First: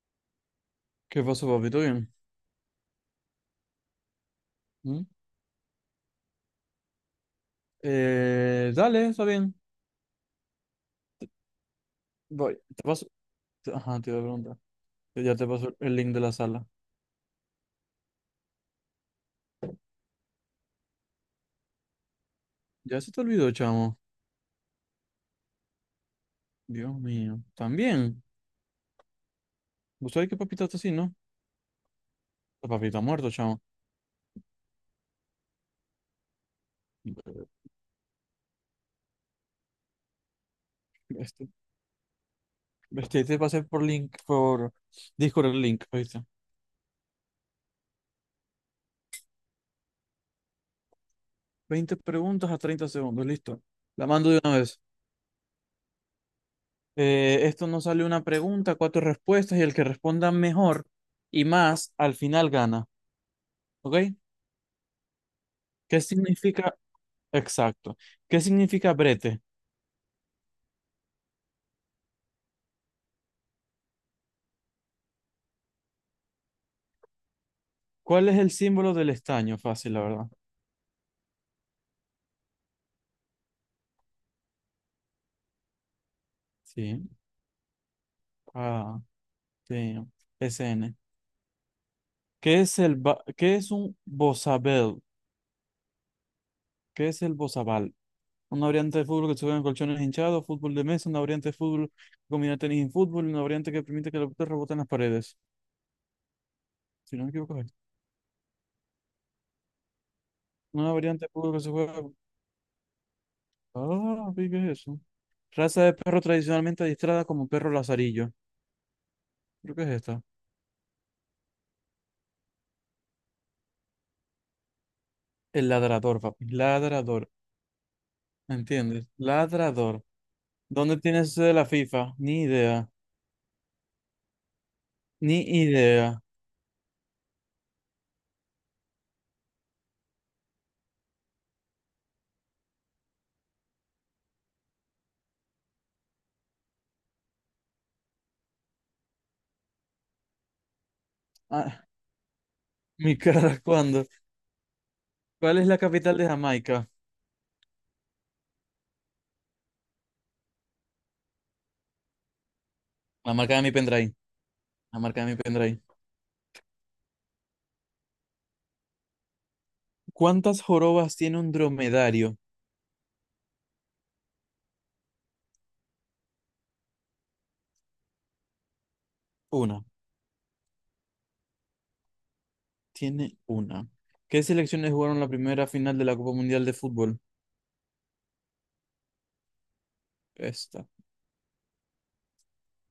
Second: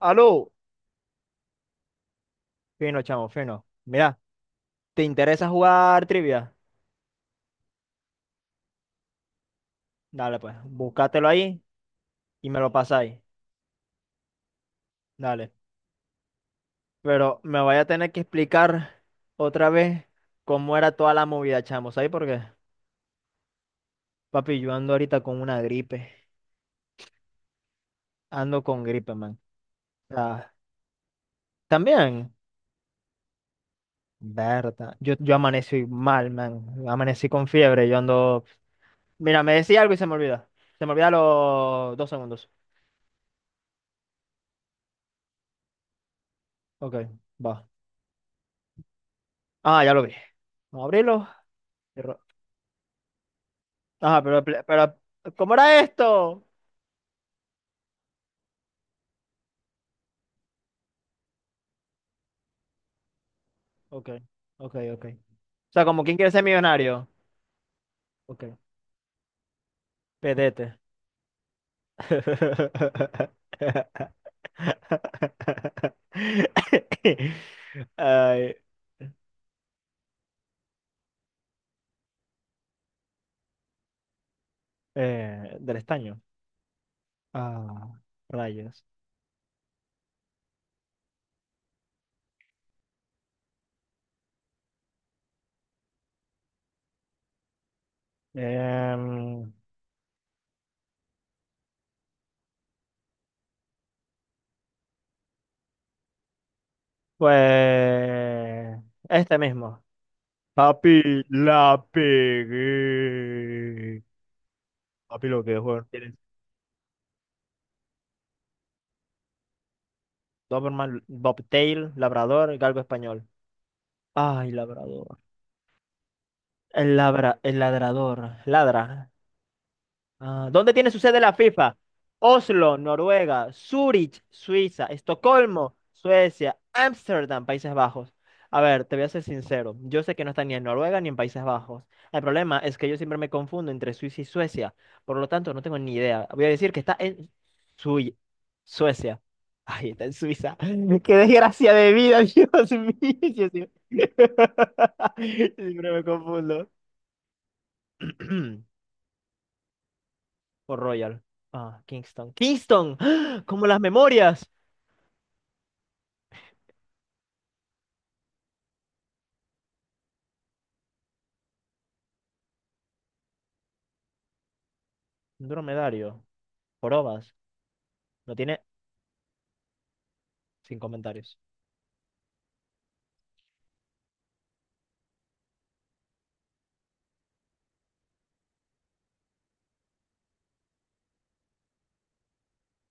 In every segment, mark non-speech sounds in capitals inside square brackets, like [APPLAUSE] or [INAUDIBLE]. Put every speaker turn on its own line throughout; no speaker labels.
Aló,
¿Qué pasó, papi? ¿Todo bien?
fino, chamo, fino. Mira, ¿te
¿Mm?
interesa jugar trivia?
Dale, está bien.
Dale, pues, búscatelo ahí y
Voy.
me lo
Te paso.
pasáis.
Ajá, te iba a preguntar. Yo ya te
Dale.
paso el link de la sala.
Pero me vaya a tener que explicar otra vez cómo era toda la movida, chamo. ¿Sabes por qué?
Ya se te olvidó, chamo.
Papi, yo ando ahorita con una gripe.
Dios mío. También.
Ando con gripe, man.
¿Vos sabés que
Ah,
papita está así, no?
también,
La papita muerto, chamo.
verdad. Yo amanecí mal, man. Amanecí con fiebre. Yo ando. Mira, me decía algo y se me olvida. Se me olvida
Este,
los dos segundos.
Te pasé por link, por Discord el link, ¿viste?
Ok, va. Ah, ya lo vi. Vamos a abrirlo.
20 preguntas a 30 segundos, listo. La
Ajá,
mando de
pero,
una vez.
pero, ¿cómo era esto?
Esto nos sale una pregunta, cuatro respuestas y el que responda mejor y más al final gana. ¿Ok?
Ok, ok, ok. O sea,
¿Qué
como quién quiere ser
significa
millonario.
Exacto. ¿Qué
Ok,
significa brete?
pedete. [LAUGHS]
¿Cuál es el
Ay,
símbolo del estaño? Fácil, la verdad.
del estaño.
Sí.
Ah, rayos.
Ah, sí. S N. ¿Qué es un bozabel? ¿Qué es el bozabal? Una variante de fútbol que se
Em,
juega en colchones hinchados, fútbol de mesa, una variante de fútbol que combina tenis y fútbol, una variante que permite que la pelota rebote en las paredes. Si no me equivoco, es esto.
pues, este mismo.
Una
Papi,
variante de fútbol que se
la
juega.
pegué.
Ah, vi, ¿qué es eso?
Papi, lo que es,
Raza
weón.
de
Tienes
perro tradicionalmente adiestrada como perro lazarillo. Creo que es esta.
Doberman, Bobtail, Labrador, Galgo español. Ay, labrador.
El ladrador, papi.
El
Ladrador.
labra, el ladrador.
¿Entiendes?
Ladra.
Ladrador.
Ah, ¿dónde tiene
¿Dónde
su sede
tienes
la
eso de la
FIFA?
FIFA? Ni
Oslo,
idea.
Noruega, Zurich, Suiza,
Ni
Estocolmo,
idea.
Suecia, Ámsterdam, Países Bajos. A ver, te voy a ser sincero. Yo sé que no está ni en Noruega ni en Países Bajos. El problema es que yo siempre me confundo entre Suiza y Suecia. Por lo tanto, no tengo ni idea. Voy a decir que está en Sui- Suecia. Ay, está en Suiza. [LAUGHS] ¡Qué desgracia
Ah,
de vida, Dios mío!
[LAUGHS] mi
[LAUGHS] Yo
cara,
sí.
¿cuándo?
[LAUGHS]
¿Cuál es la
Siempre me
capital de
confundo.
Jamaica?
[CLEARS THROAT] O Royal. Ah, Kingston. ¡Kingston!
La
¡Ah!
marca de
¡Como
mi
las
pendrive.
memorias!
La marca de mi pendrive. ¿Cuántas jorobas tiene un dromedario?
Un dromedario. Jorobas. No tiene,
Una.
sin comentarios.
Tiene una. ¿Qué selecciones jugaron la primera final de la Copa Mundial de Fútbol? Esta.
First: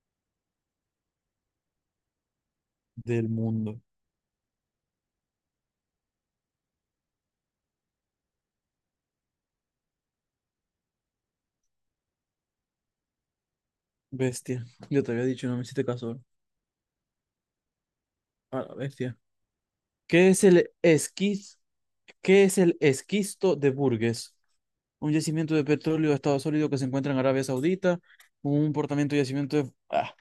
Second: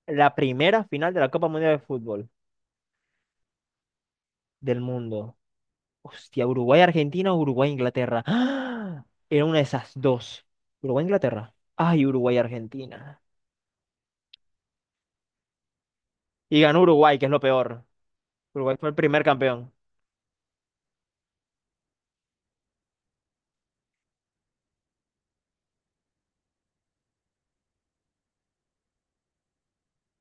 La primera final de la Copa Mundial de Fútbol
Del mundo.
del mundo. Hostia, Uruguay-Argentina o Uruguay-Inglaterra. ¡Ah! Era una de esas dos. Uruguay-Inglaterra. Ay, Uruguay-Argentina.
Bestia. Yo te había dicho, no me hiciste caso.
Y ganó Uruguay, que es lo peor.
A la
Uruguay fue el
bestia.
primer campeón.
¿Qué es el esquiz? ¿Qué es el esquisto de Burgess? Un yacimiento de petróleo de estado sólido que se encuentra en Arabia Saudita, un portamiento de yacimiento de... ah,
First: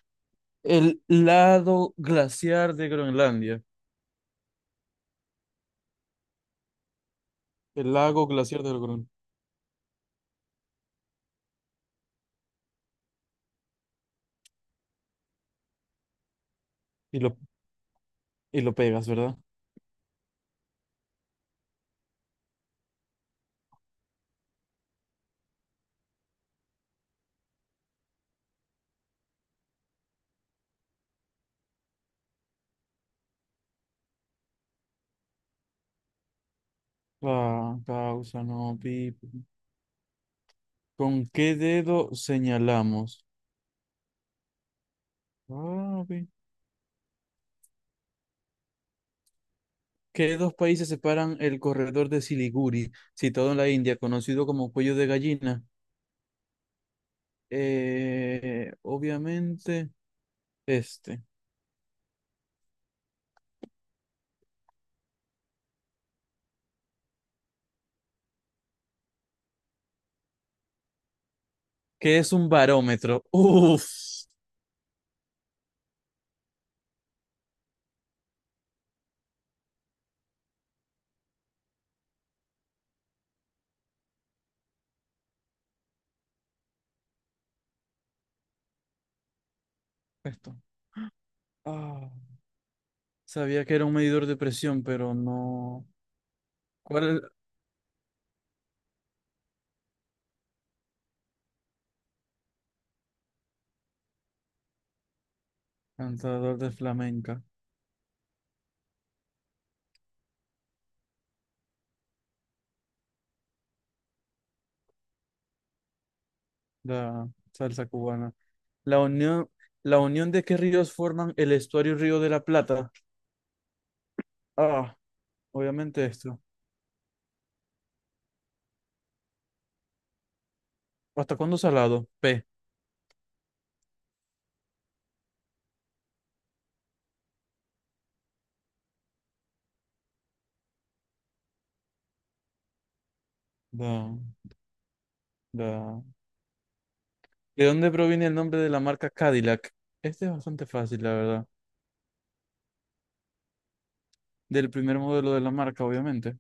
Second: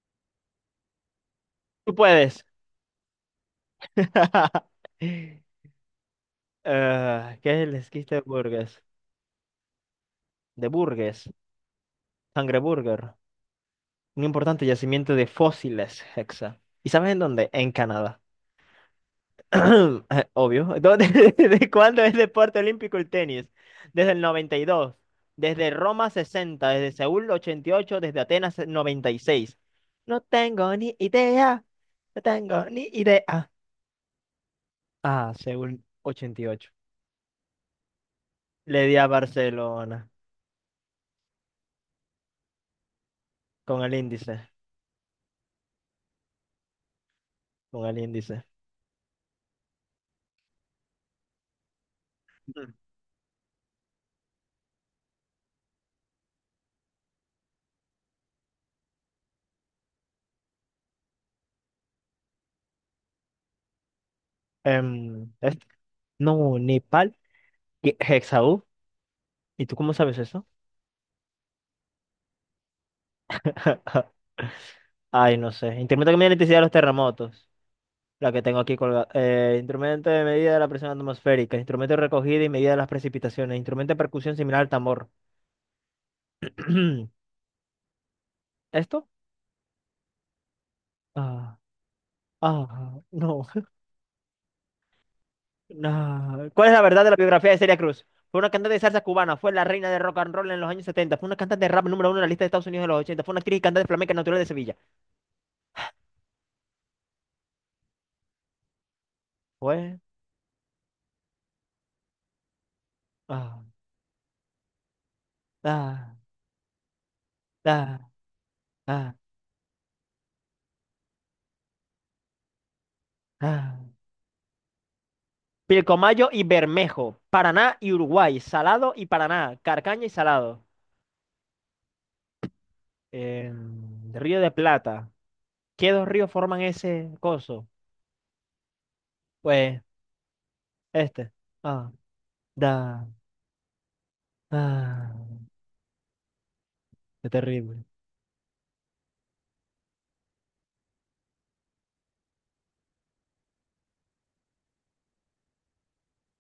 el
Tú
lado
puedes.
glaciar de Groenlandia,
[LAUGHS] ¿Qué es el
el
esquiste de
lago glaciar de
Burgess?
Groenlandia.
De Burgess. Sangre Burger. Un importante yacimiento de fósiles, Hexa. ¿Y sabes en
Y lo,
dónde? En Canadá. [CLEARS THROAT]
y lo pegas, ¿verdad?
Obvio. ¿Dónde? [LAUGHS] ¿Desde cuándo es deporte olímpico el tenis? Desde el 92, desde Roma 60, desde Seúl 88, desde Atenas 96. No tengo ni idea, no tengo ni idea. Ah, Seúl 88.
La causa, no,
Le di
pi,
a
pi.
Barcelona.
¿Con qué dedo señalamos?
Con el índice,
Ah, pi.
con el índice.
¿Qué dos países separan el corredor de
Mm.
Siliguri, situado en la India, conocido como cuello de gallina? Obviamente, este.
Em, es- no, Nepal, y Hexaú. ¿Y tú cómo sabes eso?
¿Qué es un barómetro? Uf.
[LAUGHS] Ay, no sé. Instrumento que mide la intensidad de los terremotos. La que tengo aquí colgada. Instrumento de medida de la presión atmosférica. Instrumento de recogida y medida de las precipitaciones. Instrumento de percusión similar al tambor. [CLEARS THROAT] ¿Esto?
Esto.
Ah,
Ah,
ah, no.
sabía que era un medidor de presión, pero
[LAUGHS]
no.
Nah. ¿Cuál es la verdad
¿Cuál
de
es
la
el
biografía de Celia Cruz? Fue una cantante de salsa cubana, fue la reina de rock and roll en los años setenta, fue una cantante de rap número uno en la lista de Estados Unidos de los ochenta, fue una actriz y cantante flamenca natural de Sevilla.
cantador de flamenca?
Fue... Ah, ah,
La salsa
ah,
cubana. La
ah,
unión, la unión de qué ríos forman el estuario Río de la Plata.
ah. Ah.
Ah, obviamente
Pilcomayo
esto.
y Bermejo, Paraná y Uruguay, Salado y Paraná, Carcaña y Salado.
¿Hasta cuándo salado? P.
Eh, Río de Plata. ¿Qué dos ríos forman ese coso? Pues este. Ah, da.
Da,
Ah,
da.
qué
¿De
terrible.
dónde proviene el nombre de la marca Cadillac? Este es bastante fácil, la verdad. Del primer modelo de la marca, obviamente.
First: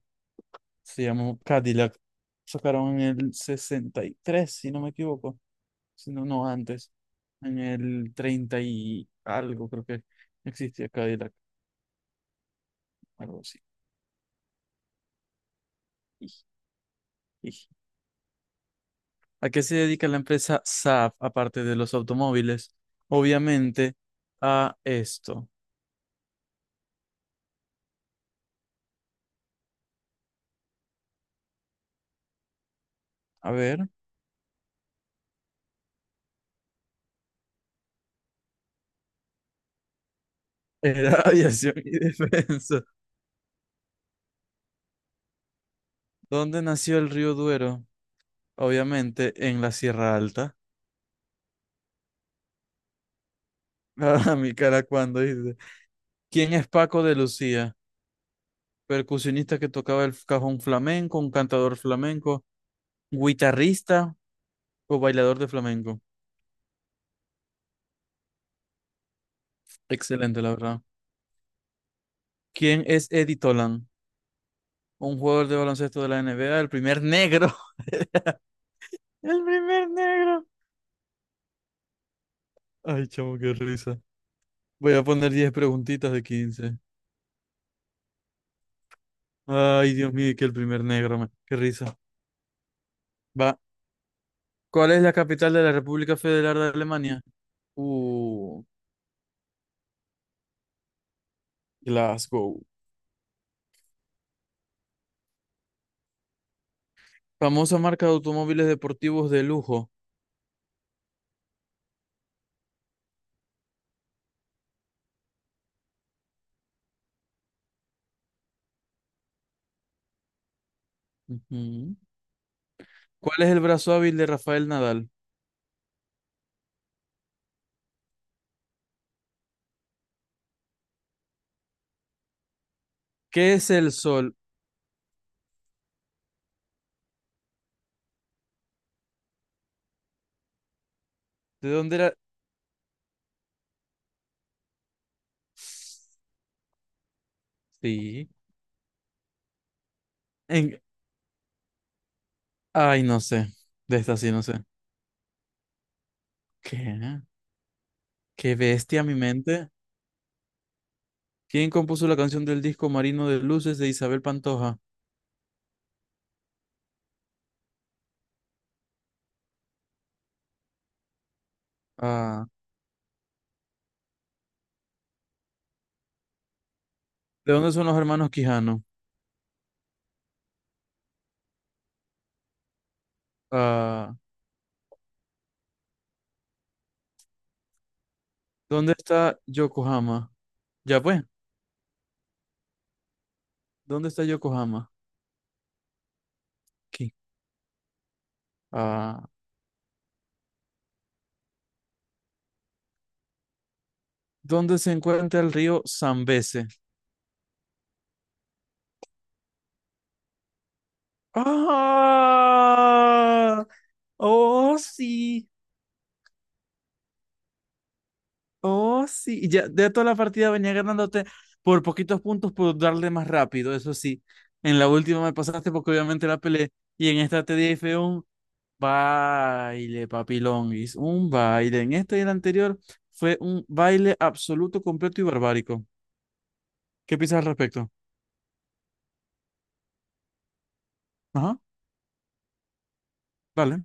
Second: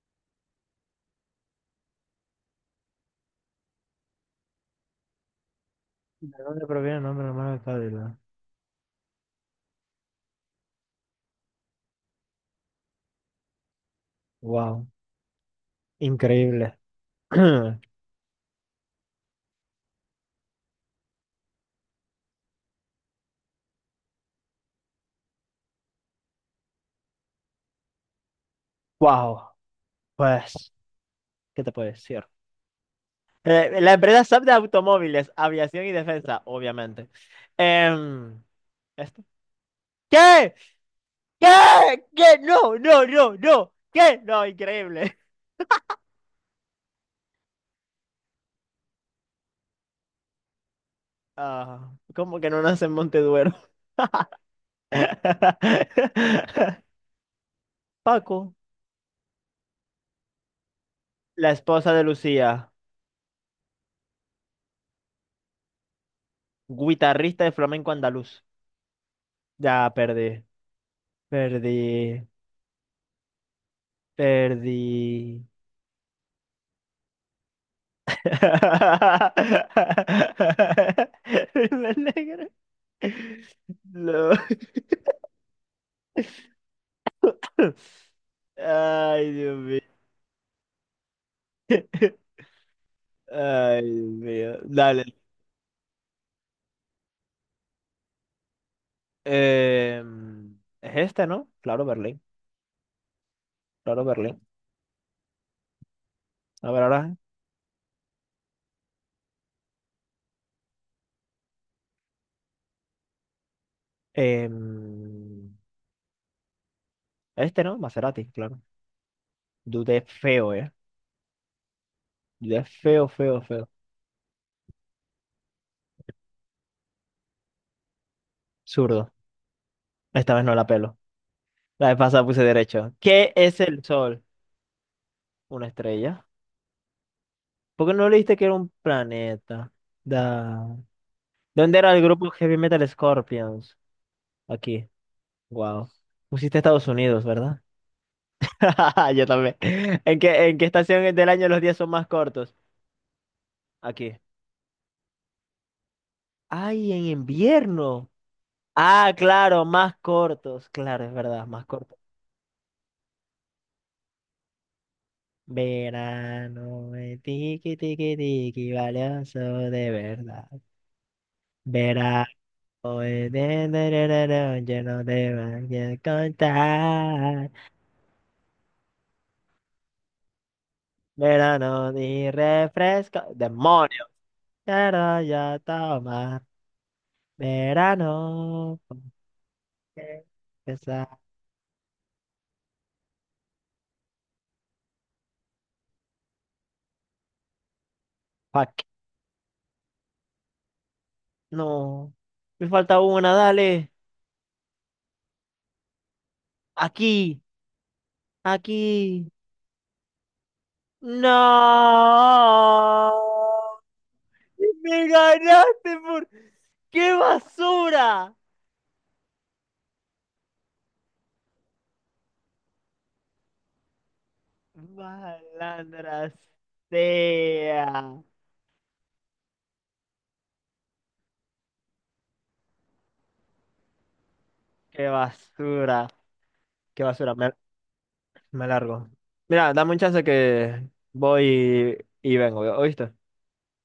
Se llamó Cadillac. Sacaron en el 63, si no me equivoco. Sino
¿De
no no,
dónde
antes,
proviene el nombre romano
en
de
el
Cálida?
30 y algo, creo que existía Cadillac, algo así.
Wow,
Ij,
increíble.
ij.
[CLEARS THROAT]
¿A qué se dedica la empresa Saab, aparte de los automóviles? Obviamente a esto.
Wow, pues, ¿qué te puedo decir?
A ver,
La empresa SAP de automóviles, aviación y defensa, obviamente. Em, ¿Esto? ¿Qué?
era [LAUGHS]
¿Qué?
aviación y
¿Qué? No,
defensa.
no, no, no. ¿Qué? No, increíble.
¿Dónde nació el río Duero? Obviamente en la Sierra Alta.
Ah, ¿cómo que no nace en Monteduero?
[LAUGHS] A mi cara cuando dice.
[LAUGHS]
¿Quién es Paco de Lucía?
Paco,
Percusionista que tocaba el cajón flamenco, un
la
cantador
esposa de
flamenco,
Lucía,
guitarrista, o bailador de flamenco.
guitarrista de flamenco andaluz. Ya
Excelente,
perdí,
la verdad.
perdí,
¿Quién es Eddie Tolan? Un
perdí.
jugador de baloncesto de la NBA, el primer negro. [LAUGHS] El primer negro.
[LAUGHS] Me alegro.
Ay, chamo, qué risa.
No. [LAUGHS]
Voy a poner 10 preguntitas de 15.
Ay, Dios mío.
Ay, Dios mío, que el primer negro, man. Qué risa. Va.
Ay, Dios mío.
¿Cuál es
Dale.
la capital de la República Federal de Alemania? Uh,
Em, es este, ¿no? Claro, Berlín.
Glasgow.
Claro, Berlín. A ver, ahora.
Famosa marca de automóviles deportivos de lujo.
em, este, ¿no? Maserati, claro. Dudé feo, ¿eh?
Ujú.
Dudé feo, feo,
¿Cuál es el
feo.
brazo hábil de Rafael Nadal?
Zurdo. Esta vez no la pelo. La vez pasada puse derecho. ¿Qué
¿Qué
es
es
el
el
sol?
sol?
Una estrella. ¿Por qué no leíste que era un planeta? Da.
¿De
¿Dónde era el
dónde
grupo Heavy Metal Scorpions? Aquí.
era?
Wow. Pusiste Estados Unidos, ¿verdad?
Sí.
[LAUGHS] Yo también. ¿En qué
En...
estación del año los días son más cortos?
Ay, no sé. De esta
Aquí.
sí, no sé.
Ay, en
¿Qué?
invierno.
Qué bestia
Ah,
mi
claro,
mente.
más cortos. Claro, es verdad, más
¿Quién
cortos.
compuso la canción del disco Marino de Luces de Isabel Pantoja?
Verano, tiki tiki tiki, valioso de verdad.
Ah,
Verano, yo no te voy a contar.
¿de dónde son los hermanos Quijano?
Verano, ni refresco. ¡Demonio!
Ah,
Quiero yo tomar. Verano,
¿dónde está
porque
Yokohama? Ya
esa-
pues, ¿dónde está Yokohama? Aquí.
Fuck.
Ah,
No. Me falta una, dale.
¿dónde se encuentra el río Zambeze?
Aquí, aquí. No,
¡Ah! ¡Oh,
me
sí!
ganaste por... ¡Qué basura!
Oh, sí, y ya de toda la partida venía ganándote por poquitos puntos por darle más rápido, eso sí. En la última me pasaste porque obviamente
Malandra
la peleé y en esta te dije
sea.
un baile, papilonguis, un baile. En esta y en anterior fue un baile absoluto,
¡Qué
completo y barbárico.
basura! ¡Qué
¿Qué
basura!
piensas al respecto?
Me largo. Mira, dame un chance que
Ajá,
voy y vengo, ¿oíste?
vale.